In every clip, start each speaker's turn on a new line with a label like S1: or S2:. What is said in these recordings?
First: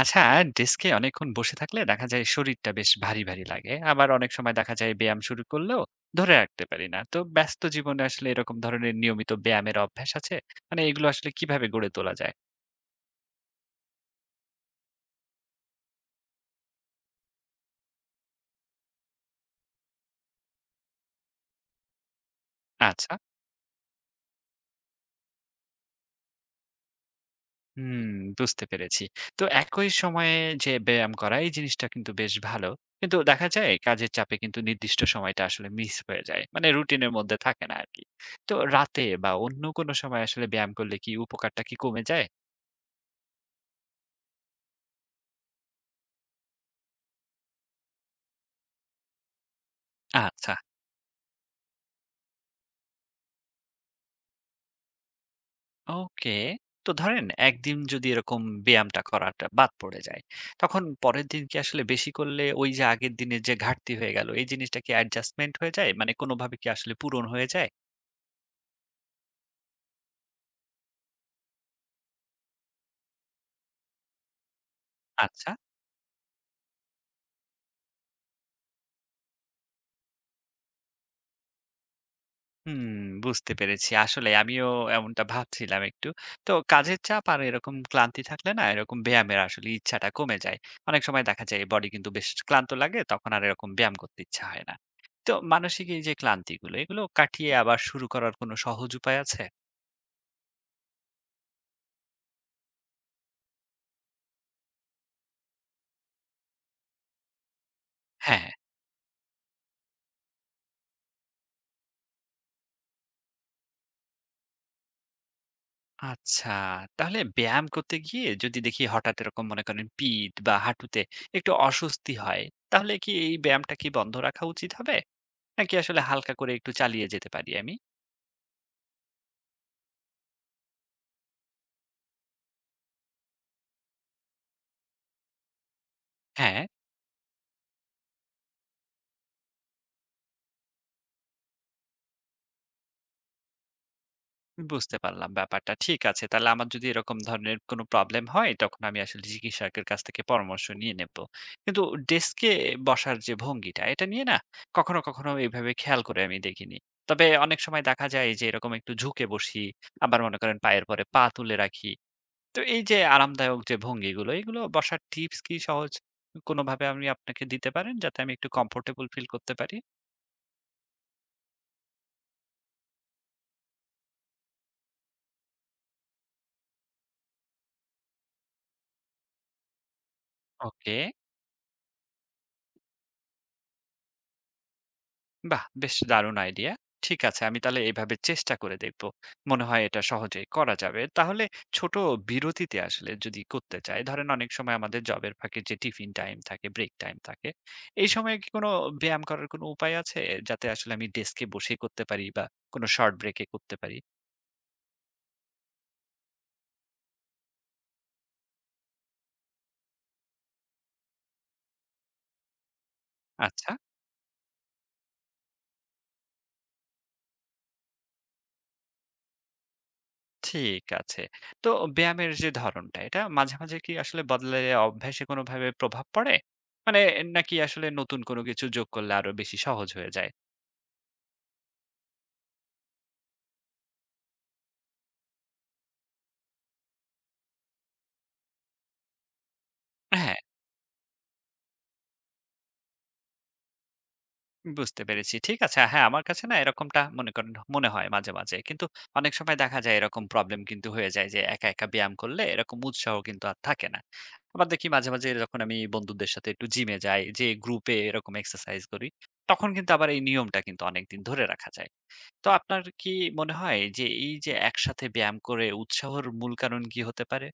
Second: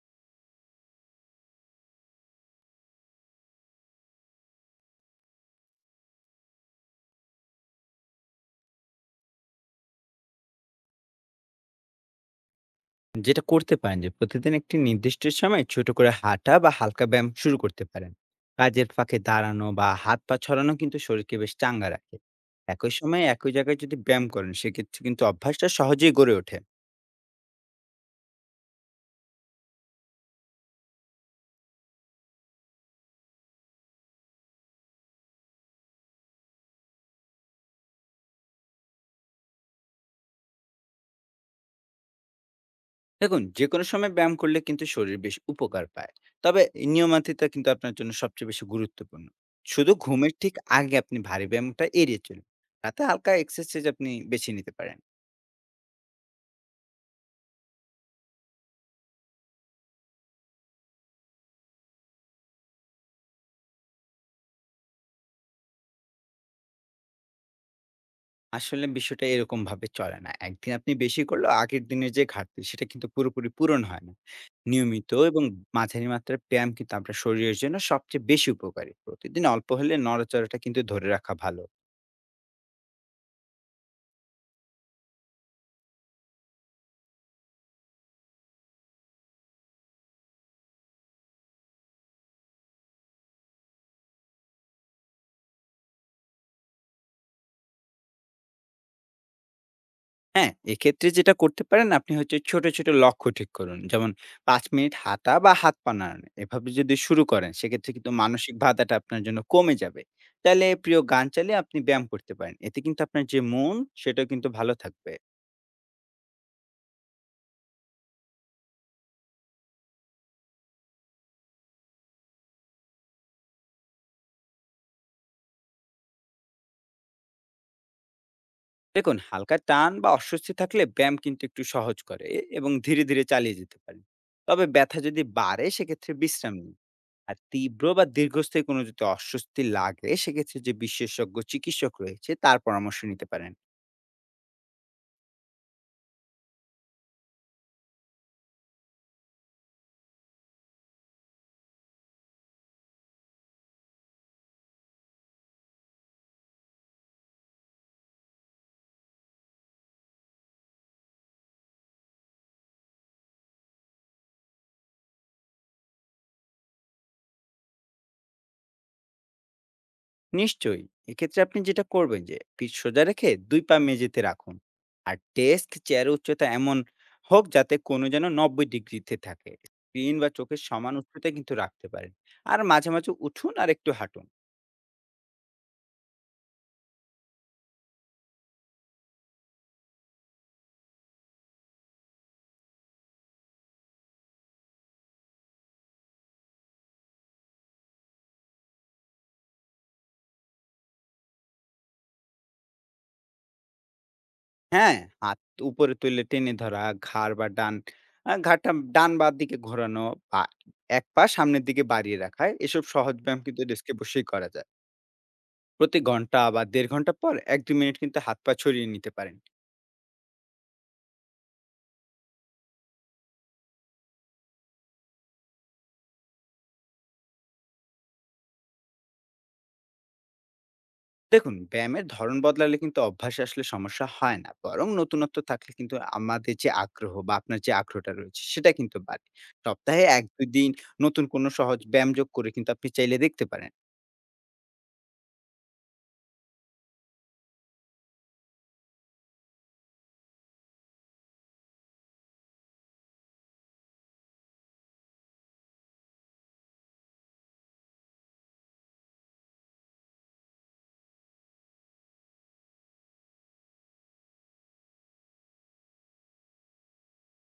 S1: আচ্ছা, ডেস্কে অনেকক্ষণ বসে থাকলে দেখা যায় শরীরটা বেশ ভারী, ভারী লাগে। আবার অনেক সময় দেখা যায় ব্যায়াম শুরু করলেও ধরে রাখতে পারি না। তো ব্যস্ত জীবনে আসলে এরকম ধরনের নিয়মিত ব্যায়ামের অভ্যাস আছে? মানে এগুলো আসলে কিভাবে গড়ে তোলা যায়?
S2: যেটা করতে পারেন যে প্রতিদিন একটি নির্দিষ্ট সময় ছোট করে হাঁটা বা হালকা ব্যায়াম শুরু করতে পারেন। কাজের ফাঁকে দাঁড়ানো বা হাত পা ছড়ানো কিন্তু শরীরকে বেশ চাঙ্গা রাখে। একই
S1: আচ্ছা।
S2: সময়ে একই জায়গায় যদি ব্যায়াম করেন সেক্ষেত্রে কিন্তু অভ্যাসটা সহজেই গড়ে ওঠে।
S1: হুম। বুঝতে পেরেছি। তো একই সময়ে যে ব্যায়াম করা এই জিনিসটা কিন্তু বেশ ভালো। কিন্তু দেখা যায় কাজের চাপে কিন্তু নির্দিষ্ট সময়টা আসলে মিস হয়ে যায়। মানে রুটিনের মধ্যে থাকে না আরকি। তো রাতে বা অন্য কোনো সময় আসলে ব্যায়াম করলে কি উপকারটা কি কমে যায়?
S2: দেখুন, যে কোনো সময় ব্যায়াম করলে কিন্তু শরীর বেশ উপকার পায়। তবে এই নিয়মাতিতা কিন্তু আপনার জন্য সবচেয়ে বেশি গুরুত্বপূর্ণ। শুধু ঘুমের
S1: আচ্ছা।
S2: ঠিক আগে আপনি ভারী ব্যায়ামটা এড়িয়ে চলুন। তাতে হালকা এক্সারসাইজ আপনি বেছে নিতে পারেন।
S1: ওকে। তো ধরেন একদিন যদি এরকম ব্যায়ামটা করাটা বাদ পড়ে যায়, তখন পরের দিন কি আসলে বেশি করলে ওই যে আগের দিনের যে ঘাটতি হয়ে গেল, এই জিনিসটা কি অ্যাডজাস্টমেন্ট হয়ে যায়? মানে কোনোভাবে কি আসলে পূরণ হয়ে যায়?
S2: আসলে বিষয়টা এরকমভাবে চলে না। একদিন আপনি বেশি করলেও আগের দিনের যে ঘাটতি, সেটা কিন্তু পুরোপুরি পূরণ হয় না। নিয়মিত এবং
S1: আচ্ছা।
S2: মাঝারি মাত্রার ব্যায়াম কিন্তু আপনার শরীরের জন্য সবচেয়ে বেশি উপকারী। প্রতিদিন অল্প হলে নড়াচড়াটা কিন্তু ধরে রাখা ভালো।
S1: হুম, বুঝতে পেরেছি। আসলে আমিও এমনটা ভাবছিলাম একটু। তো কাজের চাপ আর এরকম ক্লান্তি থাকলে না এরকম ব্যায়ামের আসলে ইচ্ছাটা কমে যায়। অনেক সময় দেখা যায় বডি কিন্তু বেশ ক্লান্ত লাগে, তখন আর এরকম ব্যায়াম করতে ইচ্ছা হয় না। তো মানসিক এই যে ক্লান্তিগুলো, এগুলো কাটিয়ে আবার শুরু করার কোনো সহজ উপায় আছে?
S2: হ্যাঁ, এক্ষেত্রে যেটা করতে পারেন আপনি হচ্ছে ছোট, ছোট লক্ষ্য ঠিক করুন। যেমন ৫ মিনিট হাঁটা বা হাত পা নাড়ানো। এভাবে যদি শুরু করেন সেক্ষেত্রে কিন্তু
S1: হ্যাঁ।
S2: মানসিক বাধাটা আপনার জন্য কমে যাবে। চাইলে প্রিয় গান চালিয়ে আপনি ব্যায়াম করতে পারেন। এতে কিন্তু আপনার যে মন, সেটাও কিন্তু ভালো থাকবে।
S1: আচ্ছা। তাহলে ব্যায়াম করতে গিয়ে যদি দেখি হঠাৎ এরকম মনে করেন পিঠ বা হাঁটুতে একটু অস্বস্তি হয়, তাহলে কি এই ব্যায়ামটা কি বন্ধ রাখা উচিত হবে? নাকি আসলে হালকা করে একটু চালিয়ে যেতে পারি আমি?
S2: দেখুন, হালকা টান বা অস্বস্তি থাকলে ব্যায়াম কিন্তু একটু সহজ করে এবং ধীরে ধীরে চালিয়ে যেতে পারেন। তবে ব্যথা যদি বাড়ে সেক্ষেত্রে বিশ্রাম
S1: হ্যাঁ।
S2: নিন। আর তীব্র বা দীর্ঘস্থায়ী কোনো যদি অস্বস্তি লাগে সেক্ষেত্রে যে বিশেষজ্ঞ চিকিৎসক রয়েছে তার পরামর্শ নিতে পারেন।
S1: বুঝতে পারলাম ব্যাপারটা। ঠিক আছে। তাহলে আমার যদি এরকম ধরনের কোনো প্রবলেম হয়, তখন আমি আসলে চিকিৎসকের কাছ থেকে পরামর্শ নিয়ে নেব। কিন্তু ডেস্কে বসার যে ভঙ্গিটা, এটা নিয়ে না কখনো, কখনো এভাবে খেয়াল করে আমি দেখিনি। তবে অনেক সময় দেখা যায় যে এরকম একটু ঝুঁকে বসি, আবার মনে করেন পায়ের পরে পা তুলে রাখি। তো এই যে আরামদায়ক যে ভঙ্গিগুলো, এগুলো বসার টিপস কি সহজ কোনোভাবে আমি আপনাকে দিতে পারেন, যাতে আমি একটু কমফোর্টেবল ফিল করতে পারি?
S2: নিশ্চয়ই, এক্ষেত্রে আপনি যেটা করবেন যে পিঠ সোজা রেখে দুই পা মেঝেতে রাখুন। আর ডেস্ক চেয়ার উচ্চতা এমন হোক যাতে কোনো যেন ৯০ ডিগ্রিতে থাকে। স্ক্রিন বা চোখের সমান
S1: ওকে।
S2: উচ্চতায় কিন্তু রাখতে পারেন। আর মাঝে মাঝে উঠুন আর একটু হাঁটুন।
S1: বাহ! বেশ দারুণ আইডিয়া। ঠিক আছে, আমি তাহলে এভাবে চেষ্টা করে দেখব। মনে হয় এটা সহজেই করা যাবে। তাহলে ছোট বিরতিতে আসলে যদি করতে চাই, ধরেন অনেক সময় আমাদের জবের ফাঁকে যে টিফিন টাইম থাকে, ব্রেক টাইম থাকে, এই সময়ে কি কোনো ব্যায়াম করার কোনো উপায় আছে? যাতে আসলে আমি ডেস্কে বসে করতে পারি বা কোনো শর্ট ব্রেকে করতে পারি?
S2: হ্যাঁ, হাত উপরে তুলে টেনে ধরা, ঘাড়টা ডান বা দিকে ঘোরানো, বা এক পা সামনের দিকে বাড়িয়ে রাখা। এসব সহজ ব্যায়াম কিন্তু
S1: আচ্ছা,
S2: ডেস্কে বসেই করা যায়। প্রতি ঘন্টা বা ১.৫ ঘন্টা পর ১-২ মিনিট কিন্তু হাত পা ছড়িয়ে নিতে পারেন।
S1: ঠিক আছে। তো ব্যায়ামের যে ধরনটা, এটা মাঝে, মাঝে কি আসলে বদলে অভ্যাসে কোনোভাবে প্রভাব পড়ে? মানে নাকি আসলে নতুন কোনো কিছু যোগ করলে আরো বেশি সহজ হয়ে যায়?
S2: দেখুন, ব্যায়ামের ধরন বদলালে কিন্তু অভ্যাসে আসলে সমস্যা হয় না। বরং নতুনত্ব থাকলে কিন্তু আমাদের যে আগ্রহ বা আপনার যে আগ্রহটা রয়েছে সেটা কিন্তু বাড়ে। সপ্তাহে
S1: হ্যাঁ।
S2: ১-২ দিন নতুন কোনো সহজ ব্যায়াম যোগ করে কিন্তু আপনি চাইলে দেখতে পারেন।
S1: বুঝতে পেরেছি। ঠিক আছে। হ্যাঁ, আমার কাছে না এরকমটা মনে করেন মনে হয় মাঝে, মাঝে। কিন্তু অনেক সময় দেখা যায় এরকম প্রবলেম কিন্তু হয়ে যায় যে একা, একা ব্যায়াম করলে এরকম উৎসাহ কিন্তু আর থাকে না। আবার দেখি মাঝে, মাঝে যখন আমি বন্ধুদের সাথে একটু জিমে যাই, যেয়ে গ্রুপে এরকম এক্সারসাইজ করি, তখন কিন্তু আবার এই নিয়মটা কিন্তু অনেকদিন ধরে রাখা যায়। তো আপনার কি মনে হয় যে এই যে একসাথে ব্যায়াম করে উৎসাহর মূল কারণ কি হতে পারে?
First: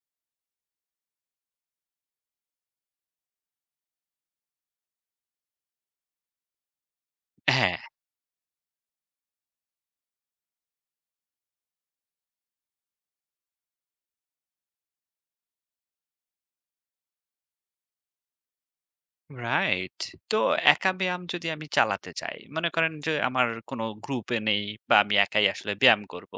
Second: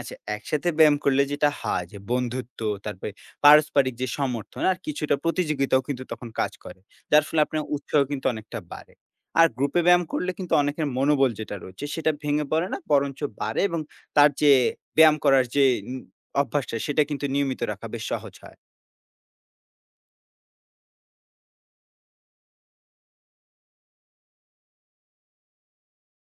S2: আচ্ছা, একসাথে ব্যায়াম করলে যেটা হয় যে বন্ধুত্ব, তারপরে পারস্পরিক যে সমর্থন আর কিছুটা প্রতিযোগিতাও কিন্তু তখন কাজ করে। যার ফলে আপনার
S1: হ্যাঁ।
S2: উৎসাহ কিন্তু অনেকটা বাড়ে। আর গ্রুপে ব্যায়াম করলে কিন্তু অনেকের মনোবল যেটা রয়েছে সেটা ভেঙে পড়ে না, বরঞ্চ বাড়ে এবং তার যে ব্যায়াম করার যে উম অভ্যাসটা সেটা কিন্তু নিয়মিত রাখা বেশ সহজ হয়।
S1: রাইট। তো একা ব্যায়াম যদি আমি চালাতে চাই, মনে করেন যে আমার কোনো গ্রুপে নেই বা আমি একাই আসলে ব্যায়াম করব।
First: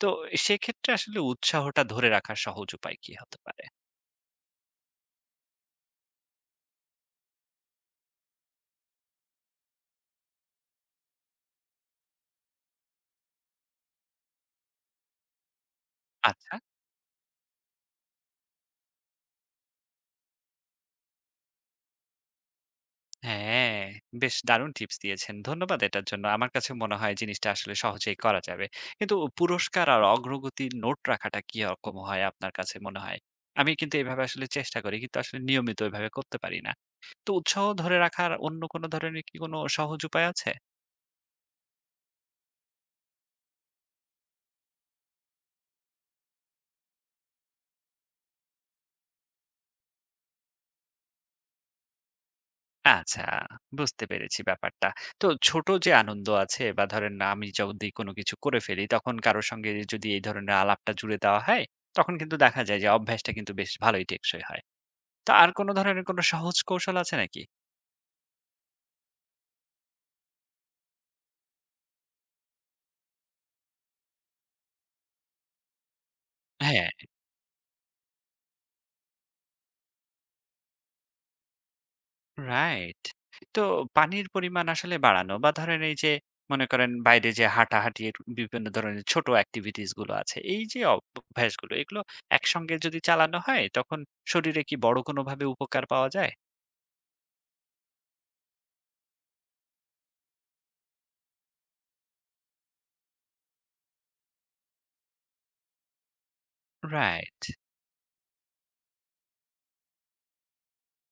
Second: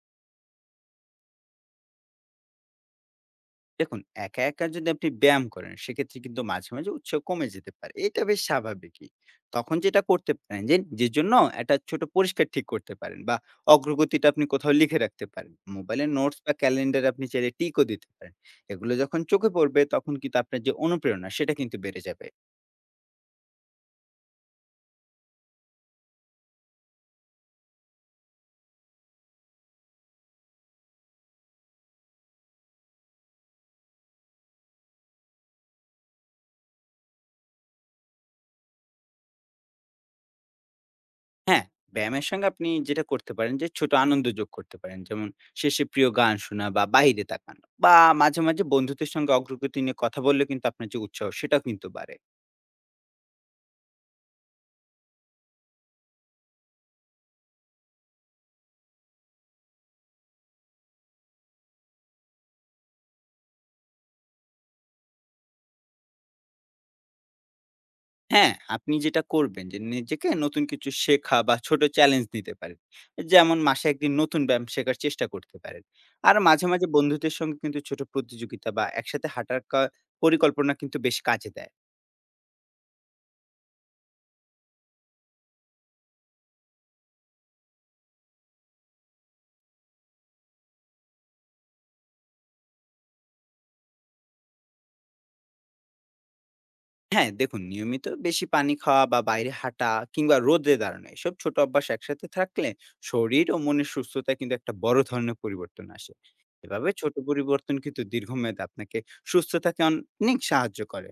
S1: তো সেক্ষেত্রে আসলে উৎসাহটা ধরে রাখার সহজ উপায় কি হতে পারে?
S2: দেখুন, একা, একা যদি আপনি ব্যায়াম করেন সেক্ষেত্রে কিন্তু মাঝে, মাঝে উৎসাহ কমে যেতে পারে। এটা বেশ স্বাভাবিকই। তখন যেটা করতে পারেন যে নিজের জন্য একটা ছোট পরিষ্কার ঠিক করতে পারেন বা অগ্রগতিটা আপনি কোথাও লিখে রাখতে পারেন। মোবাইলে নোটস বা
S1: আচ্ছা।
S2: ক্যালেন্ডারে আপনি চাইলে টিকও দিতে পারেন। এগুলো যখন চোখে পড়বে তখন কিন্তু আপনার যে অনুপ্রেরণা সেটা কিন্তু বেড়ে যাবে।
S1: হ্যাঁ, বেশ দারুণ টিপস দিয়েছেন। ধন্যবাদ এটার জন্য। আমার কাছে মনে হয় জিনিসটা আসলে সহজেই করা যাবে। কিন্তু পুরস্কার আর অগ্রগতির নোট রাখাটা কি রকম হয় আপনার কাছে মনে হয়? আমি কিন্তু এভাবে আসলে চেষ্টা করি কিন্তু আসলে নিয়মিত এভাবে করতে পারি না। তো উৎসাহ ধরে রাখার অন্য কোনো ধরনের কি কোনো সহজ উপায় আছে?
S2: হ্যাঁ, ব্যায়ামের সঙ্গে আপনি যেটা করতে পারেন যে ছোট আনন্দ যোগ করতে পারেন। যেমন শেষে প্রিয় গান শোনা বা বাইরে তাকানো, বা মাঝে, মাঝে বন্ধুদের সঙ্গে অগ্রগতি নিয়ে কথা বললে কিন্তু আপনার যে উৎসাহ সেটাও কিন্তু বাড়ে।
S1: আচ্ছা, বুঝতে পেরেছি ব্যাপারটা। তো ছোট যে আনন্দ আছে বা ধরেন আমি যদি কোনো কিছু করে ফেলি তখন কারো সঙ্গে যদি এই ধরনের আলাপটা জুড়ে দেওয়া হয়, তখন কিন্তু দেখা যায় যে অভ্যাসটা কিন্তু বেশ ভালোই টেকসই হয়। তো আর কোনো ধরনের কোনো সহজ কৌশল আছে নাকি?
S2: হ্যাঁ, আপনি যেটা করবেন যে নিজেকে নতুন কিছু শেখা বা ছোট চ্যালেঞ্জ দিতে পারেন। যেমন মাসে ১ দিন নতুন ব্যায়াম শেখার চেষ্টা করতে পারেন। আর মাঝে, মাঝে
S1: হ্যাঁ।
S2: বন্ধুদের সঙ্গে কিন্তু ছোট প্রতিযোগিতা বা একসাথে হাঁটার পরিকল্পনা কিন্তু বেশ কাজে দেয়।
S1: রাইট। তো পানির পরিমাণ আসলে বাড়ানো বা ধরেন এই যে মনে করেন বাইরে যে হাঁটাহাঁটির বিভিন্ন ধরনের ছোট activities গুলো আছে, এই যে অভ্যাসগুলো এগুলো একসঙ্গে যদি চালানো হয় তখন শরীরে কি বড় কোনোভাবে উপকার পাওয়া যায়?
S2: হ্যাঁ, দেখুন, নিয়মিত বেশি পানি খাওয়া বা বাইরে হাঁটা কিংবা রোদে দাঁড়ানো এসব ছোট অভ্যাস একসাথে থাকলে শরীর ও মনের সুস্থতায় কিন্তু একটা বড় ধরনের পরিবর্তন আসে। এভাবে ছোট
S1: রাইট।
S2: পরিবর্তন কিন্তু দীর্ঘমেয়াদে আপনাকে সুস্থ থাকতে অনেক সাহায্য করে।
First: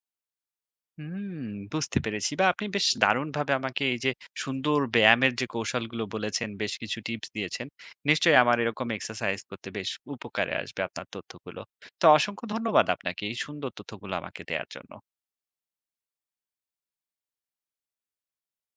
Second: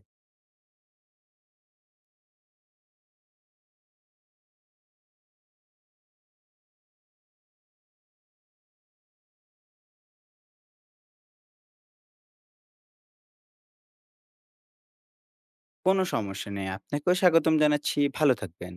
S1: হুম, বুঝতে পেরেছি। বা আপনি বেশ দারুণভাবে আমাকে এই যে সুন্দর ব্যায়ামের যে কৌশলগুলো বলেছেন, বেশ কিছু টিপস দিয়েছেন। নিশ্চয়ই আমার এরকম এক্সারসাইজ করতে বেশ উপকারে আসবে আপনার তথ্যগুলো। তো অসংখ্য ধন্যবাদ আপনাকে এই সুন্দর তথ্যগুলো আমাকে দেয়ার জন্য।
S2: কোনো সমস্যা নেই। আপনাকেও স্বাগতম জানাচ্ছি। ভালো থাকবেন।